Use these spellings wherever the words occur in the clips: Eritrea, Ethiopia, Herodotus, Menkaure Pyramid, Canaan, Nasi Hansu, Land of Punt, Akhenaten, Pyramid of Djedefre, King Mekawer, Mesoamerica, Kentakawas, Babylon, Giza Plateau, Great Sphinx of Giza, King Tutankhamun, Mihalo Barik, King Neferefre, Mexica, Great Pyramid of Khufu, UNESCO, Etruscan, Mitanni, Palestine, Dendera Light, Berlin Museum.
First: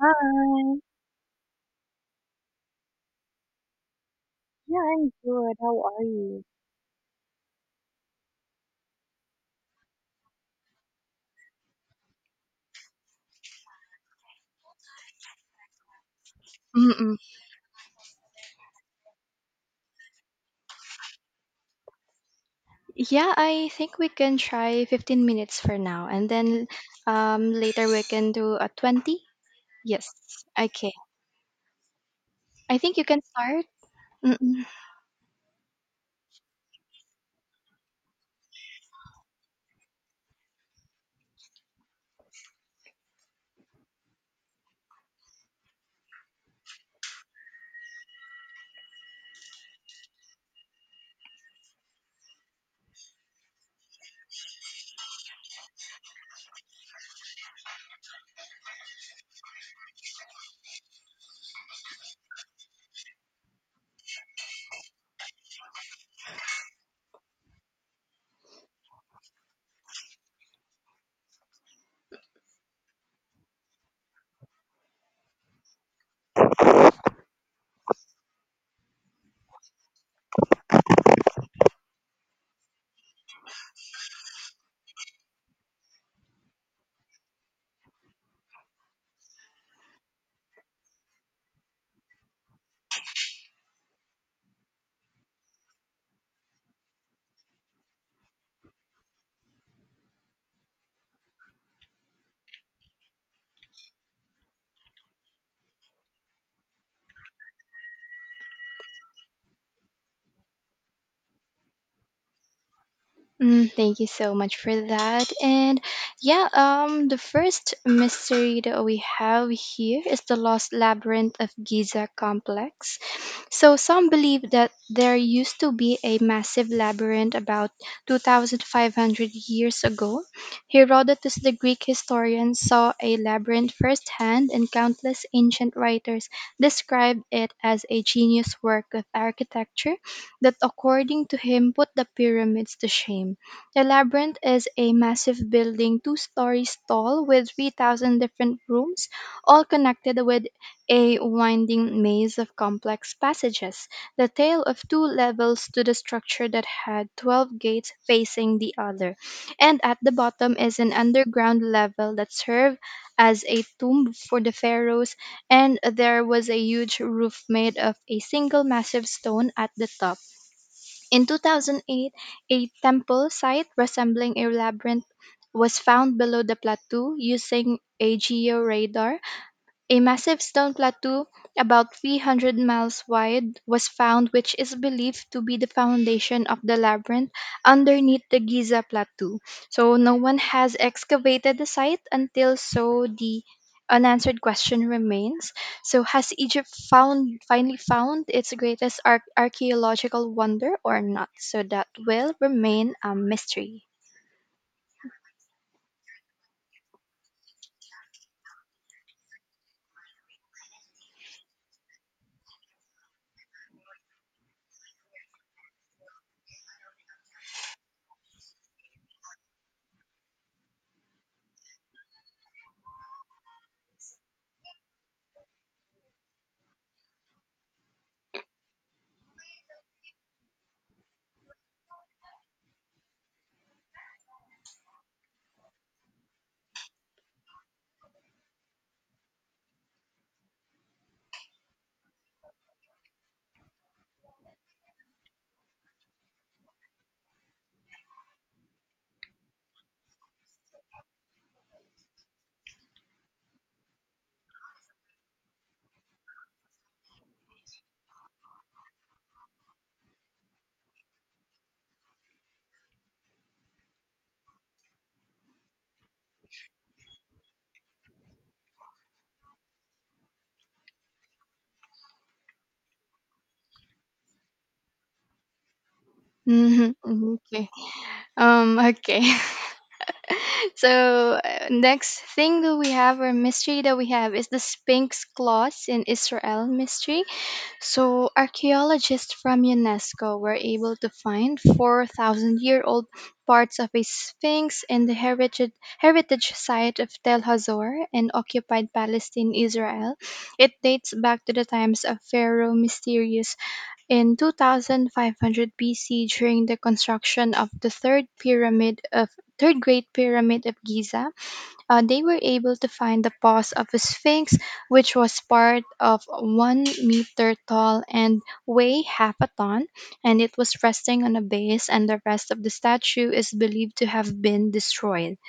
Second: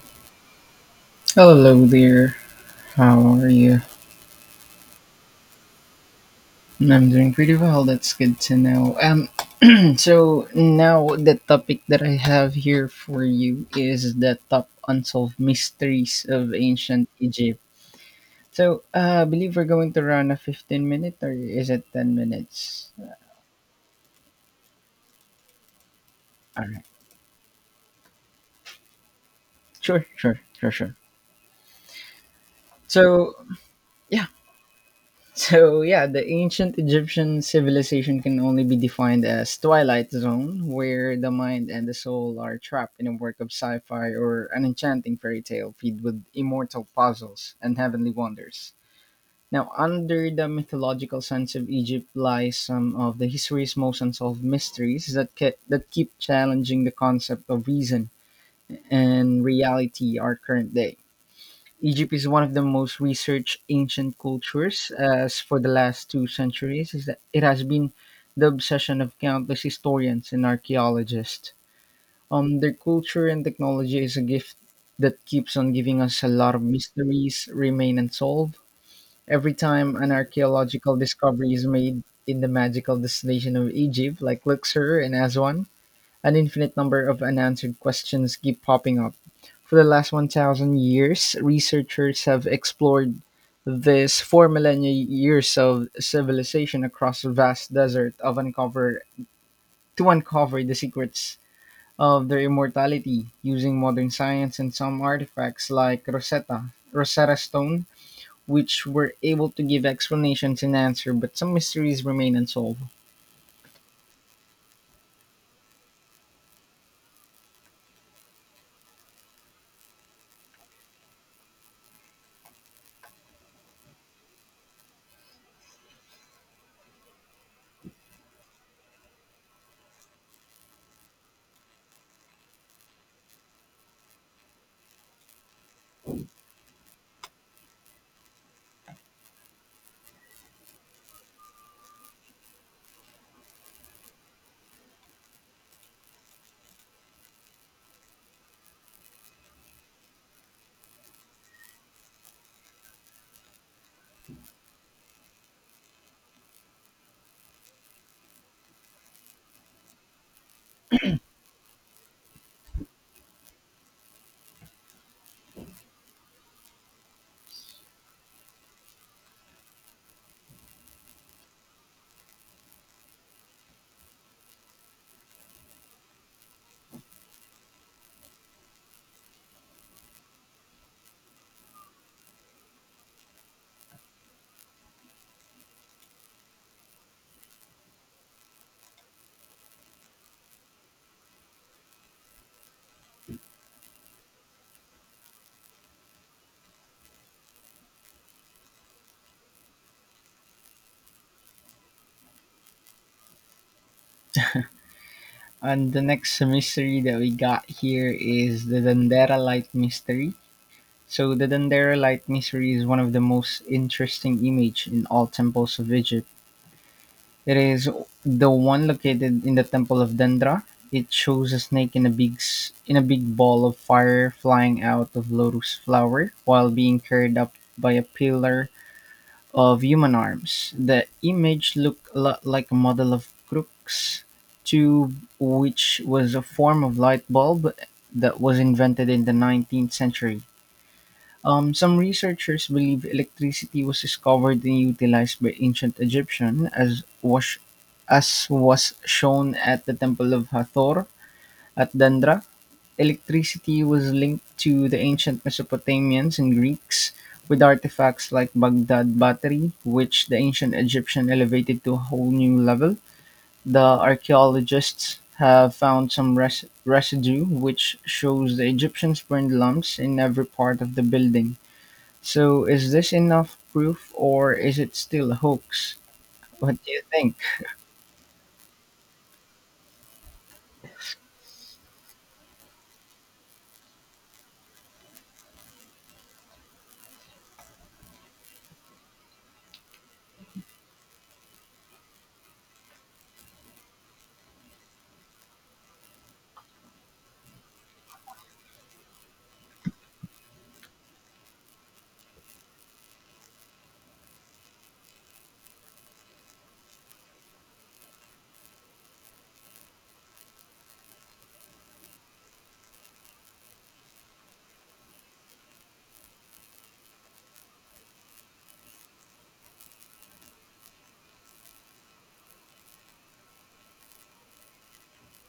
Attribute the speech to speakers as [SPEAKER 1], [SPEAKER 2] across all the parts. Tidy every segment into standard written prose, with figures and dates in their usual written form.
[SPEAKER 1] Hi.
[SPEAKER 2] Hello there. How are you?
[SPEAKER 1] Yeah, I'm good. How are you?
[SPEAKER 2] I'm doing pretty well. That's good to know. So now the topic that I have here for you is the top unsolved mysteries of ancient
[SPEAKER 1] Mm-mm.
[SPEAKER 2] Egypt. So I believe we're going to run a 15 minute or is it 10 minutes?
[SPEAKER 1] Yeah, I think we can try 15 minutes for now and
[SPEAKER 2] All
[SPEAKER 1] then
[SPEAKER 2] right.
[SPEAKER 1] later we can do a 20.
[SPEAKER 2] Sure,
[SPEAKER 1] Yes.
[SPEAKER 2] sure, sure,
[SPEAKER 1] Okay.
[SPEAKER 2] sure.
[SPEAKER 1] I think you can
[SPEAKER 2] So
[SPEAKER 1] start.
[SPEAKER 2] yeah,
[SPEAKER 1] Mm-mm.
[SPEAKER 2] So yeah, the ancient Egyptian civilization can only be defined as twilight zone, where the mind and the soul are trapped in a work of sci-fi or an enchanting fairy tale filled with immortal puzzles and heavenly wonders. Now, under the mythological sense of Egypt lies some of the history's most unsolved mysteries that keep challenging the concept of reason and reality our current day. Egypt is one of the most researched ancient cultures, as for the last two centuries, is that it has been the obsession of countless historians and archaeologists. Their culture and technology is a gift that keeps on giving us a lot of mysteries remain unsolved. Every time an archaeological discovery is made in the magical destination of Egypt, like Luxor and Aswan, an infinite number of unanswered questions keep popping up. For the last 1,000 years, researchers have explored this four millennia years of civilization across a vast desert of uncover the secrets of their immortality using modern science and some artifacts like Rosetta Stone, which were able to give explanations and answers, but some mysteries remain unsolved.
[SPEAKER 1] Mm, thank you so much for that. And yeah, the first mystery that we have here is the Lost Labyrinth of Giza complex. So some believe that there used to be a massive labyrinth about 2,500 years ago. Herodotus, the Greek historian, saw a labyrinth firsthand, and countless ancient writers described it as a genius work of architecture that according to him put the pyramids to shame. The labyrinth is a massive building, two stories tall, with 3,000 different rooms, all connected with a winding maze of complex passages. The tale of two levels to the structure that had 12 gates facing the other. And at the bottom is an underground level that served as a tomb for the pharaohs, and there was a huge roof made of a single massive stone at the top. In 2008, a temple site resembling a labyrinth was found below the plateau using a georadar, a massive stone plateau, about 300 miles wide, was found, which is believed to be the foundation of the labyrinth underneath the Giza Plateau. So no one has excavated the site, until so the unanswered question remains. So, has Egypt found finally found its greatest archaeological wonder or not? So that will remain a mystery.
[SPEAKER 2] And the next mystery that we got here is the Dendera Light Mystery. So the Dendera Light Mystery is one of the most interesting image in all temples of Egypt. It is the one located in the temple of Dendera. It shows a snake in a big ball of fire flying out of lotus flower while being carried up by a pillar of human arms. The image looked a lot like a model of Crookes tube, which was a form of light bulb that was invented in the 19th century. Some researchers believe electricity was discovered and utilized by ancient Egyptian, as was shown at the Temple of Hathor at Dendra. Electricity was linked to the ancient Mesopotamians and Greeks with artifacts like Baghdad Battery, which the ancient Egyptian elevated to a whole new level. The archaeologists have found some residue which shows the Egyptians burned lumps in every part of the building. So, is this enough proof or is it still a hoax? What do
[SPEAKER 1] Hmm.
[SPEAKER 2] you think?
[SPEAKER 1] Okay. Okay. So next thing that we have or mystery that we have is the Sphinx Claws in Israel mystery. So archaeologists from UNESCO were able to find 4,000 year old parts of a sphinx in the heritage site of Tel Hazor in occupied Palestine, Israel. It dates back to the times of Pharaoh Mysterious in 2500 BC, during the construction of the Third Great Pyramid of Giza. They were able to find the paws of a sphinx, which was part of 1 meter tall and weigh half a ton, and it was resting on a base, and the rest of the statue is believed to have been destroyed.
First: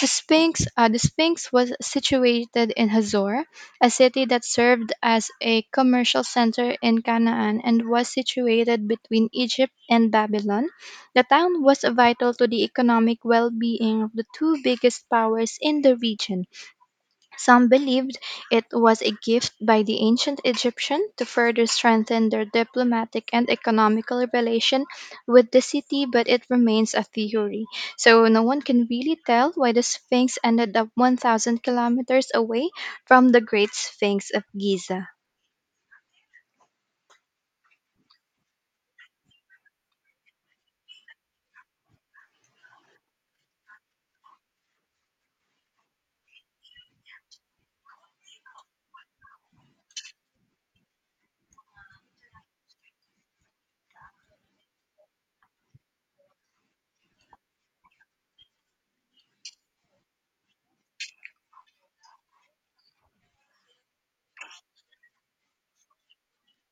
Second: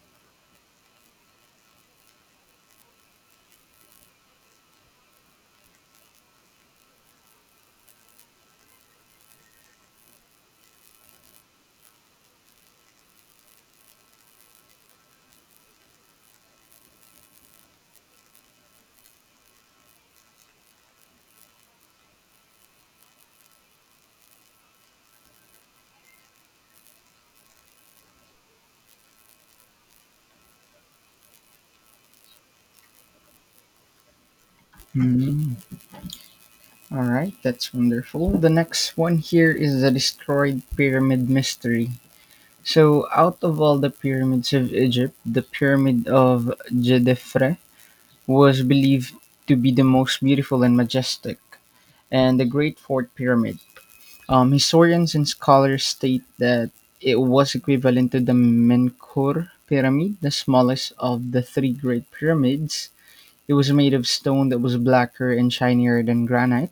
[SPEAKER 1] The Sphinx was situated in Hazor, a city that served as a commercial center in Canaan and was situated between Egypt and Babylon. The town was vital to the economic well being of the two biggest powers in the region. Some believed it was a gift by the ancient Egyptians to further strengthen their diplomatic and economical relation with the city, but it remains a theory. So no one can really tell why the Sphinx ended up 1,000 kilometers away from the Great Sphinx of Giza.
[SPEAKER 2] Mm, all right, that's wonderful. The next one here is the destroyed pyramid mystery. So, out of all the pyramids of Egypt, the Pyramid of Djedefre was believed to be the most beautiful and majestic, and the Great Fourth Pyramid. Historians and scholars state that it was equivalent to the Menkaure Pyramid, the smallest of the three Great Pyramids. It was made of stone that was blacker and shinier than granite.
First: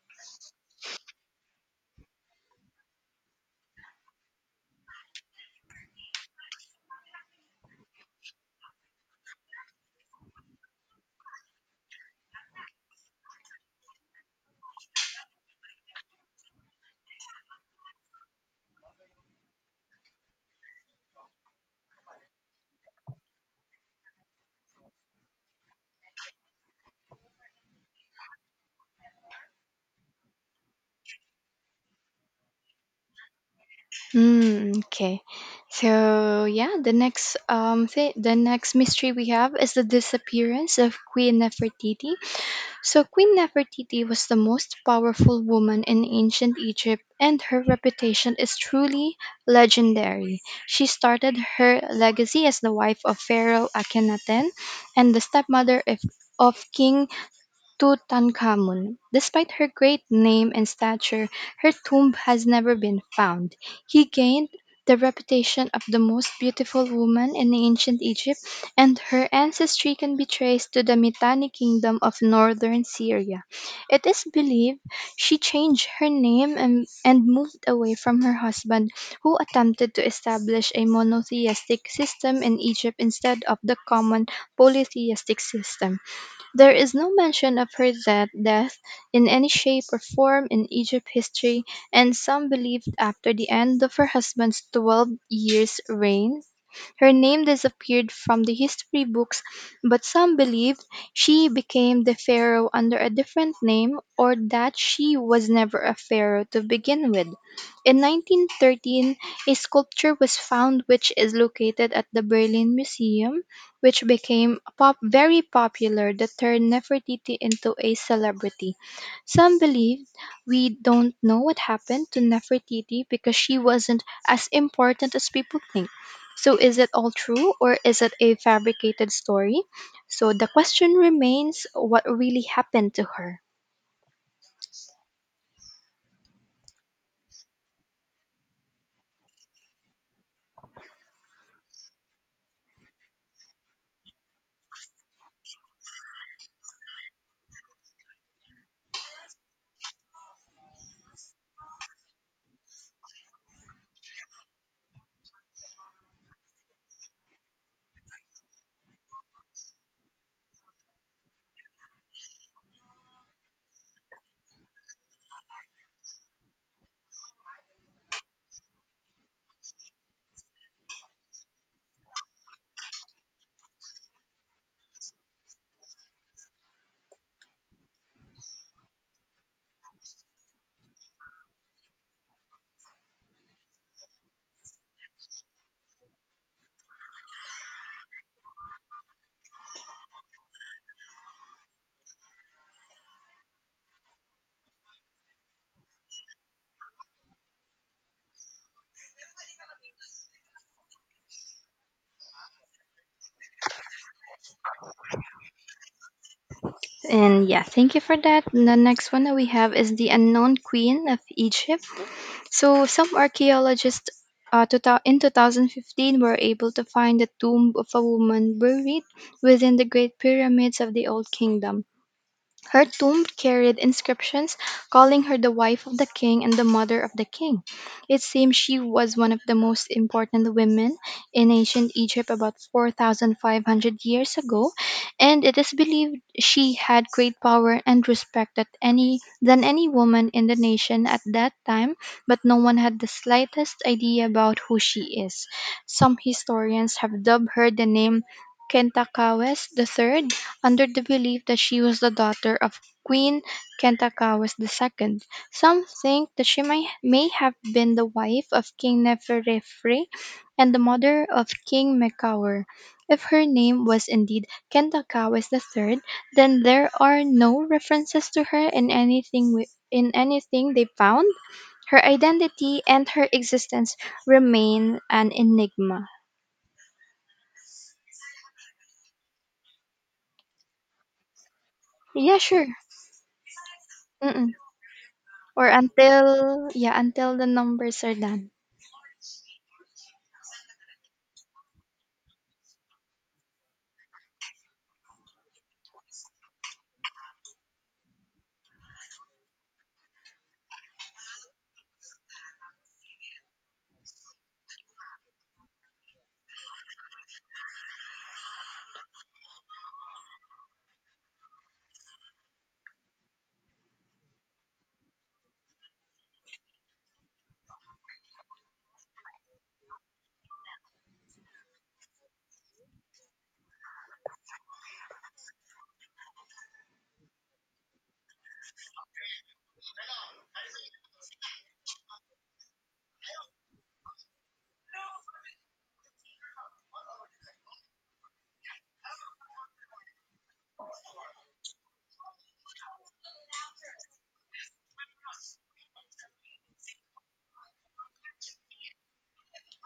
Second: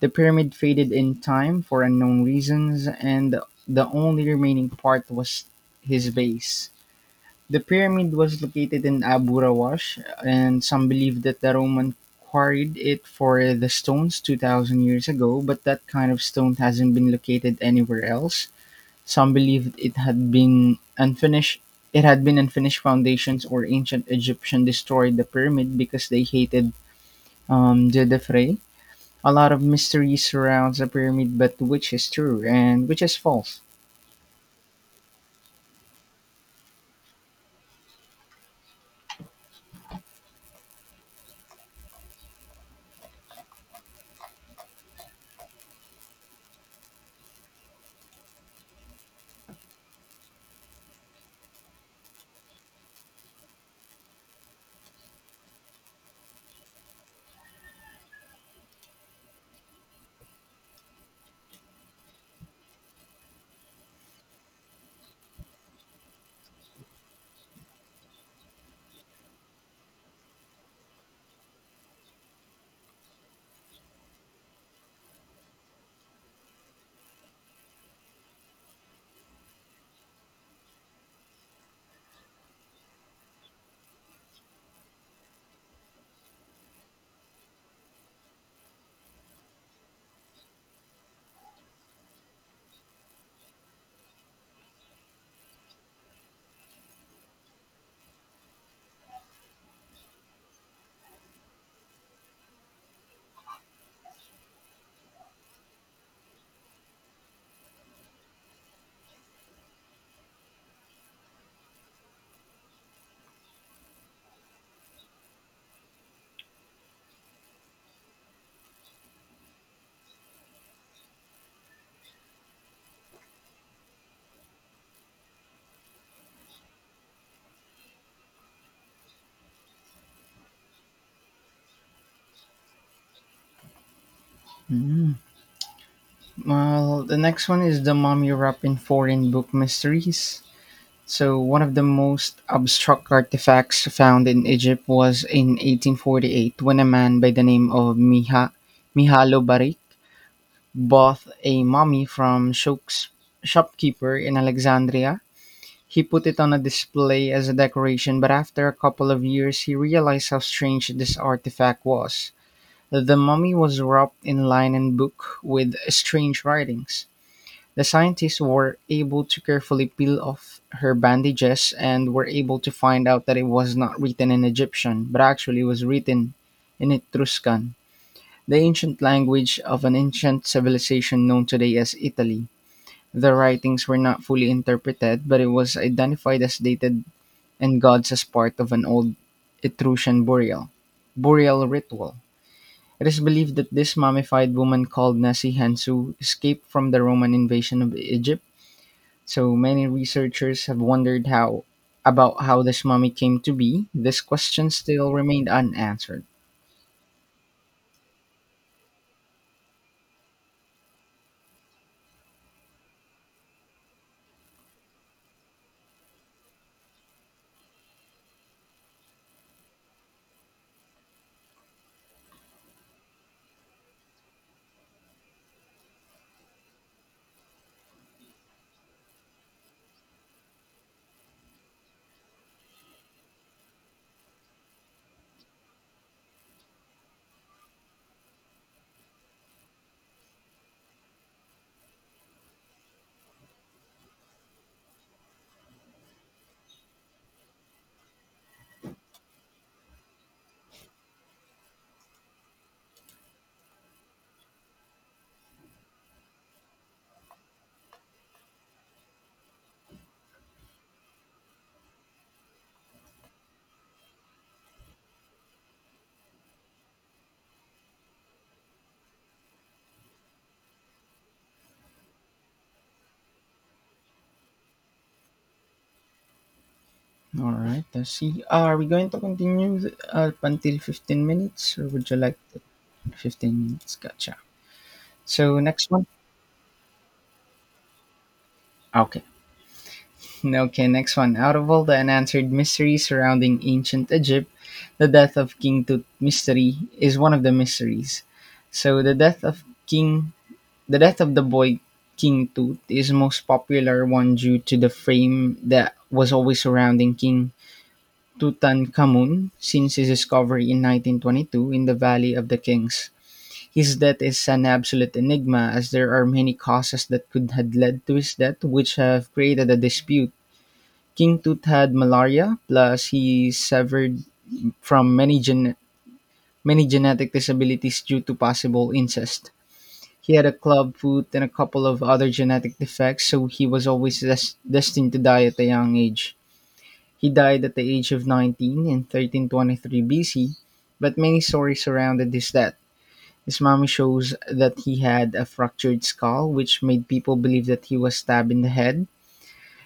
[SPEAKER 2] The pyramid faded in time for unknown reasons, and the only remaining part was his base. The pyramid was located in Abu Rawash, and some believe that the Roman quarried it for the stones 2,000 years ago, but that kind of stone hasn't been located anywhere else. Some believed it had been unfinished It had been unfinished foundations or ancient Egyptian destroyed the pyramid because they hated the defray. A lot of mystery surrounds the pyramid, but which is true and which is false?
[SPEAKER 1] Mm, okay. So yeah, the next mystery we have is the disappearance of Queen Nefertiti. So Queen Nefertiti was the most powerful woman in ancient Egypt and her reputation is truly legendary. She started her legacy as the wife of Pharaoh Akhenaten and the of King Tutankhamun. Despite her great name and stature, her tomb has never been found. He gained the reputation of the most beautiful woman in ancient Egypt, and her ancestry can be traced to the Mitanni kingdom of northern Syria. It is believed she changed her name and moved away from her husband, who attempted to establish a monotheistic system in Egypt instead of the common polytheistic system. There is no mention of her death in any shape or form in Egypt history, and some believe after the end of her husband's 12 years' reign her name disappeared from the history books, but some believed she became the pharaoh under a different name or that she was never a pharaoh to begin with. In 1913 a sculpture was found which is located at the Berlin Museum, which very popular that turned Nefertiti into a celebrity. Some believe we don't know what happened to Nefertiti because she wasn't as important as people think. So is it all true or is it a fabricated story? So the question remains, what really happened to her?
[SPEAKER 2] Mm. Well, the next one is the mummy wrapped in foreign book mysteries. So, one of the most abstract artifacts found in Egypt was in 1848 when a man by the name of Mihalo Barik bought a mummy from Shouk's shopkeeper in Alexandria. He put it on a display as a decoration, but after a couple of years, he realized how strange this artifact was. The mummy was wrapped in linen book with strange writings. The scientists were able to carefully peel off her bandages and were able to find out that it was not written in Egyptian, but actually was written in Etruscan, the ancient language of an ancient civilization known today as Italy. The writings were not fully interpreted, but it was identified as dated and gods as part of an old Etruscan burial ritual. It is believed that this mummified woman called Nasi Hansu escaped from the Roman invasion of Egypt so many researchers have wondered how about how this mummy came to be. This question still remained unanswered.
[SPEAKER 1] And yeah, thank you for that. The next one that we have is the unknown queen of Egypt. So some archaeologists in 2015 were able to find the tomb of a woman buried within the Great Pyramids of the Old Kingdom. Her tomb carried inscriptions calling her the wife of the king and the mother of the king. It seems she was one of the most important women in ancient Egypt about 4,500 years ago, and it is believed she had great power and respect that than any woman in the nation at that time, but no one had the slightest idea about who she is. Some historians have dubbed her the name Kentakawas the Third, under the belief that she was the daughter of Queen Kentakawas II. Some think that may have been the wife of King Neferefre and the mother of King Mekawer. If her name was indeed Kentakawas III, then there are no references to her in in anything they found. Her identity and her existence remain an enigma.
[SPEAKER 2] All right, let's see. Ah, are we going to continue up until 15 minutes, or would you
[SPEAKER 1] Yeah,
[SPEAKER 2] like to-
[SPEAKER 1] sure.
[SPEAKER 2] 15 minutes? Gotcha.
[SPEAKER 1] Mm-mm.
[SPEAKER 2] So
[SPEAKER 1] Or
[SPEAKER 2] next one.
[SPEAKER 1] until yeah, until the numbers are done.
[SPEAKER 2] Okay. Okay, next one. Out of all the unanswered mysteries surrounding ancient Egypt, the death of King Tut mystery is one of the mysteries. So the Death of the Boy King Tut is most popular one due to the fame that was always surrounding King Tutankhamun since his discovery in 1922 in the Valley of the Kings. His death is an absolute enigma as there are many causes that could have led to his death which have created a dispute. King Tut had malaria plus he suffered from many gen- many genetic disabilities due to possible incest. He had a club foot and a couple of other genetic defects, so he was always destined to die at a young age. He died at the age of 19 in 1323 BC, but many stories surrounded his death. His mummy shows that he had a fractured skull, which made people believe that he was stabbed in the head.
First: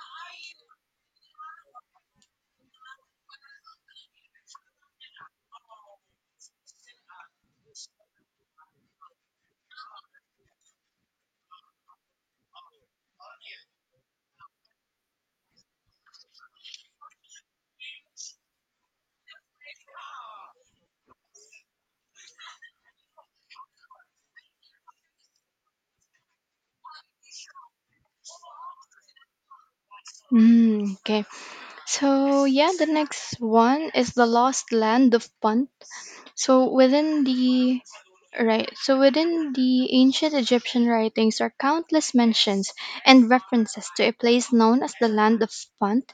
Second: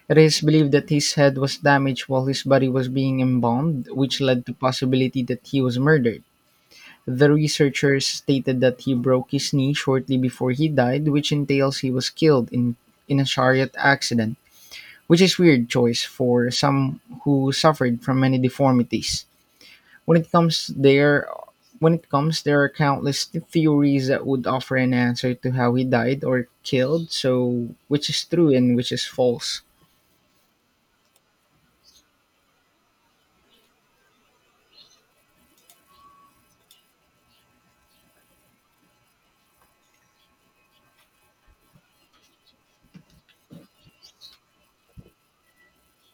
[SPEAKER 2] It is believed that his head was damaged while his body was being embalmed, which led to possibility that he was murdered. The researchers stated that he broke his knee shortly before he died, which entails he was killed in a chariot accident, which is weird choice for some who suffered from many deformities. When it comes there when it comes there are countless theories that would offer an answer to how he died or killed, so which is true and which is false.
[SPEAKER 1] Mm, okay. So yeah, the next one is the Lost Land of Punt. So within the Right. So within the ancient Egyptian writings are countless mentions and references to a place known as the Land of Punt.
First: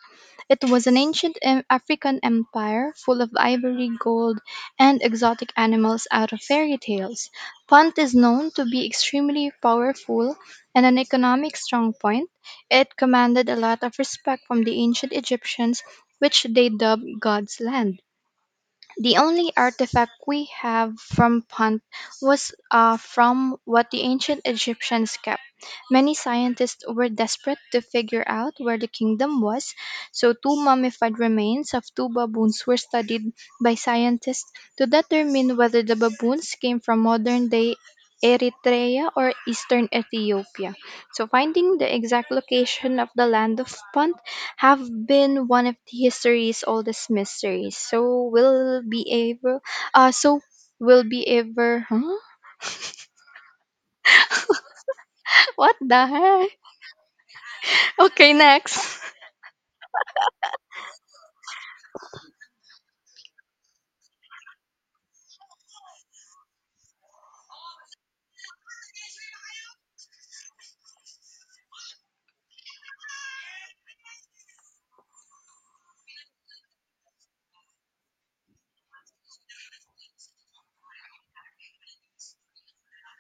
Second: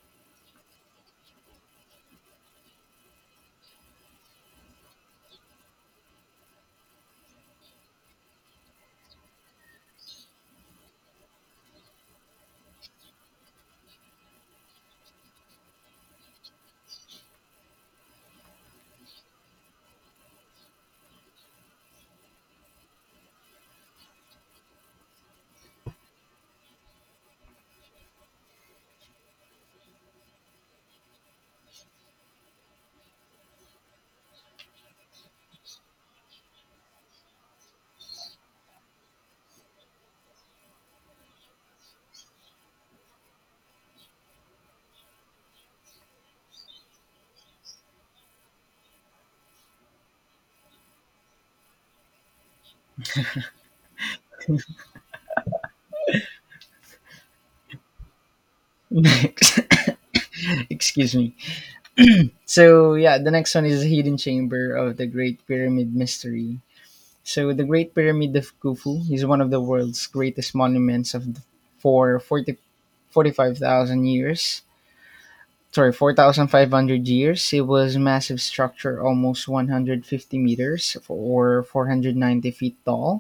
[SPEAKER 1] It was an ancient African empire full of ivory, gold, and exotic animals out of fairy tales. Punt is known to be extremely powerful and an economic strong point. It commanded a lot of respect from the ancient Egyptians, which they dubbed God's Land. The only artifact we have from Punt was from what the ancient Egyptians kept. Many scientists were desperate to figure out where the kingdom was, so two mummified remains of two baboons were studied by scientists to determine whether the baboons came from modern day Eritrea or eastern Ethiopia. So, finding the exact location of the land of Punt have been one of the history's oldest mysteries. So able uh so will be ever, huh? What the heck? Okay, next.
[SPEAKER 2] Excuse me. So yeah, the next one is the Hidden Chamber of the Great Pyramid Mystery. So the Great Pyramid of Khufu is one of the world's greatest monuments of the, for 40 45,000 years. Sorry, 4,500 years. It was a massive structure, almost 150 meters or 490 feet tall,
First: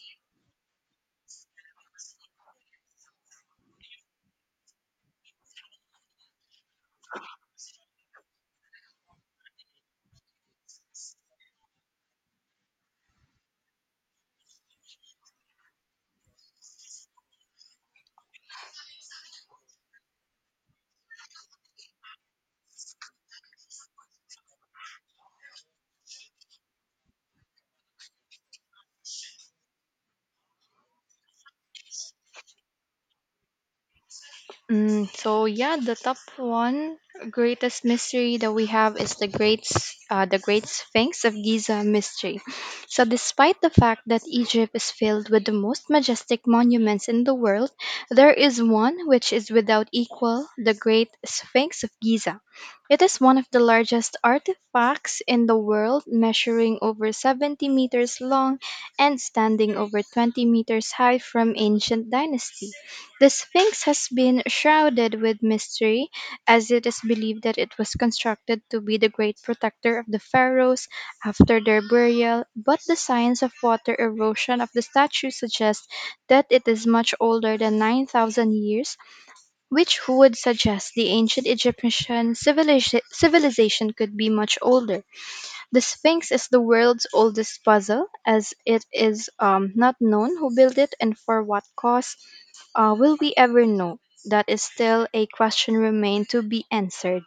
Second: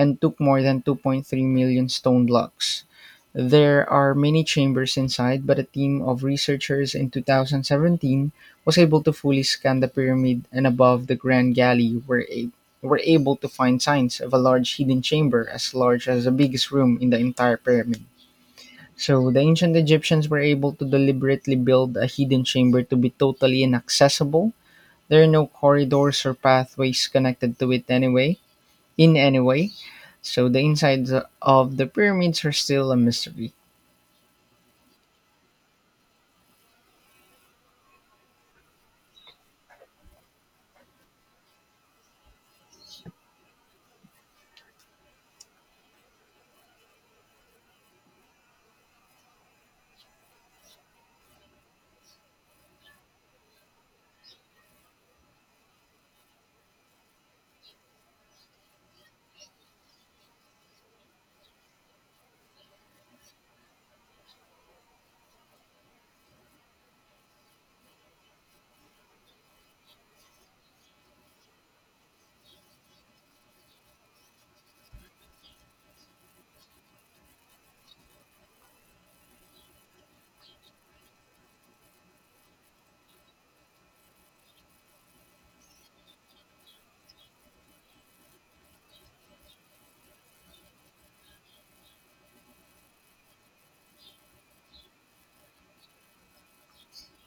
[SPEAKER 2] and took more than 2.3 million stone blocks. There are many chambers inside, but a team of researchers in 2017 was able to fully scan the pyramid and above the Grand Galley were able to find signs of a large hidden chamber as large as the biggest room in the entire pyramid. So the ancient Egyptians were able to deliberately build a hidden chamber to be totally inaccessible. There are no corridors or pathways connected to it in any way. So the insides of the pyramids are still a mystery.
[SPEAKER 1] Mm, so yeah, the top one greatest mystery that we have is the Great Sphinx of Giza mystery. So despite the fact that Egypt is filled with the most majestic monuments in the world, there is one which is without equal, the Great Sphinx of Giza. It is one of the largest artifacts in the world, measuring over 70 meters long and standing over 20 meters high from ancient dynasty. The Sphinx has been shrouded with mystery, as it is believed that it was constructed to be the great protector of the pharaohs after their burial, but the signs of water erosion of the statue suggest that it is much older than 9,000 years, which would suggest the ancient Egyptian civilization could be much older. The Sphinx is the world's oldest puzzle, as it is not known who built it and for what cause. Will we ever know? That is still a question remain to be answered.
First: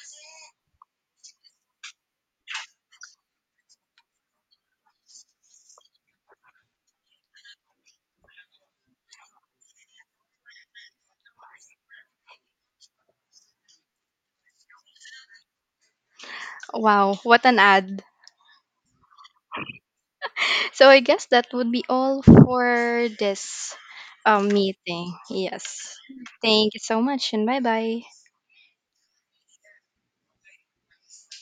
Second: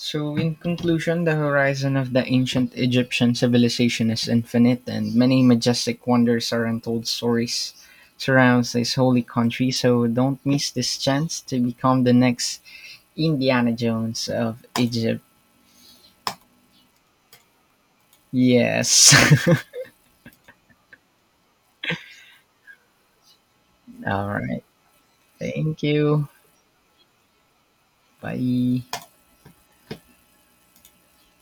[SPEAKER 2] So in conclusion, the horizon of the ancient Egyptian civilization is infinite and many majestic wonders are untold stories surrounds this holy country. So don't miss this chance to become the next Indiana Jones of Egypt.
[SPEAKER 1] Wow, what an ad.
[SPEAKER 2] Yes.
[SPEAKER 1] So I guess that would be all for this
[SPEAKER 2] All right.
[SPEAKER 1] meeting.
[SPEAKER 2] Thank
[SPEAKER 1] Yes.
[SPEAKER 2] you.
[SPEAKER 1] Thank you so much and bye bye.
[SPEAKER 2] Bye.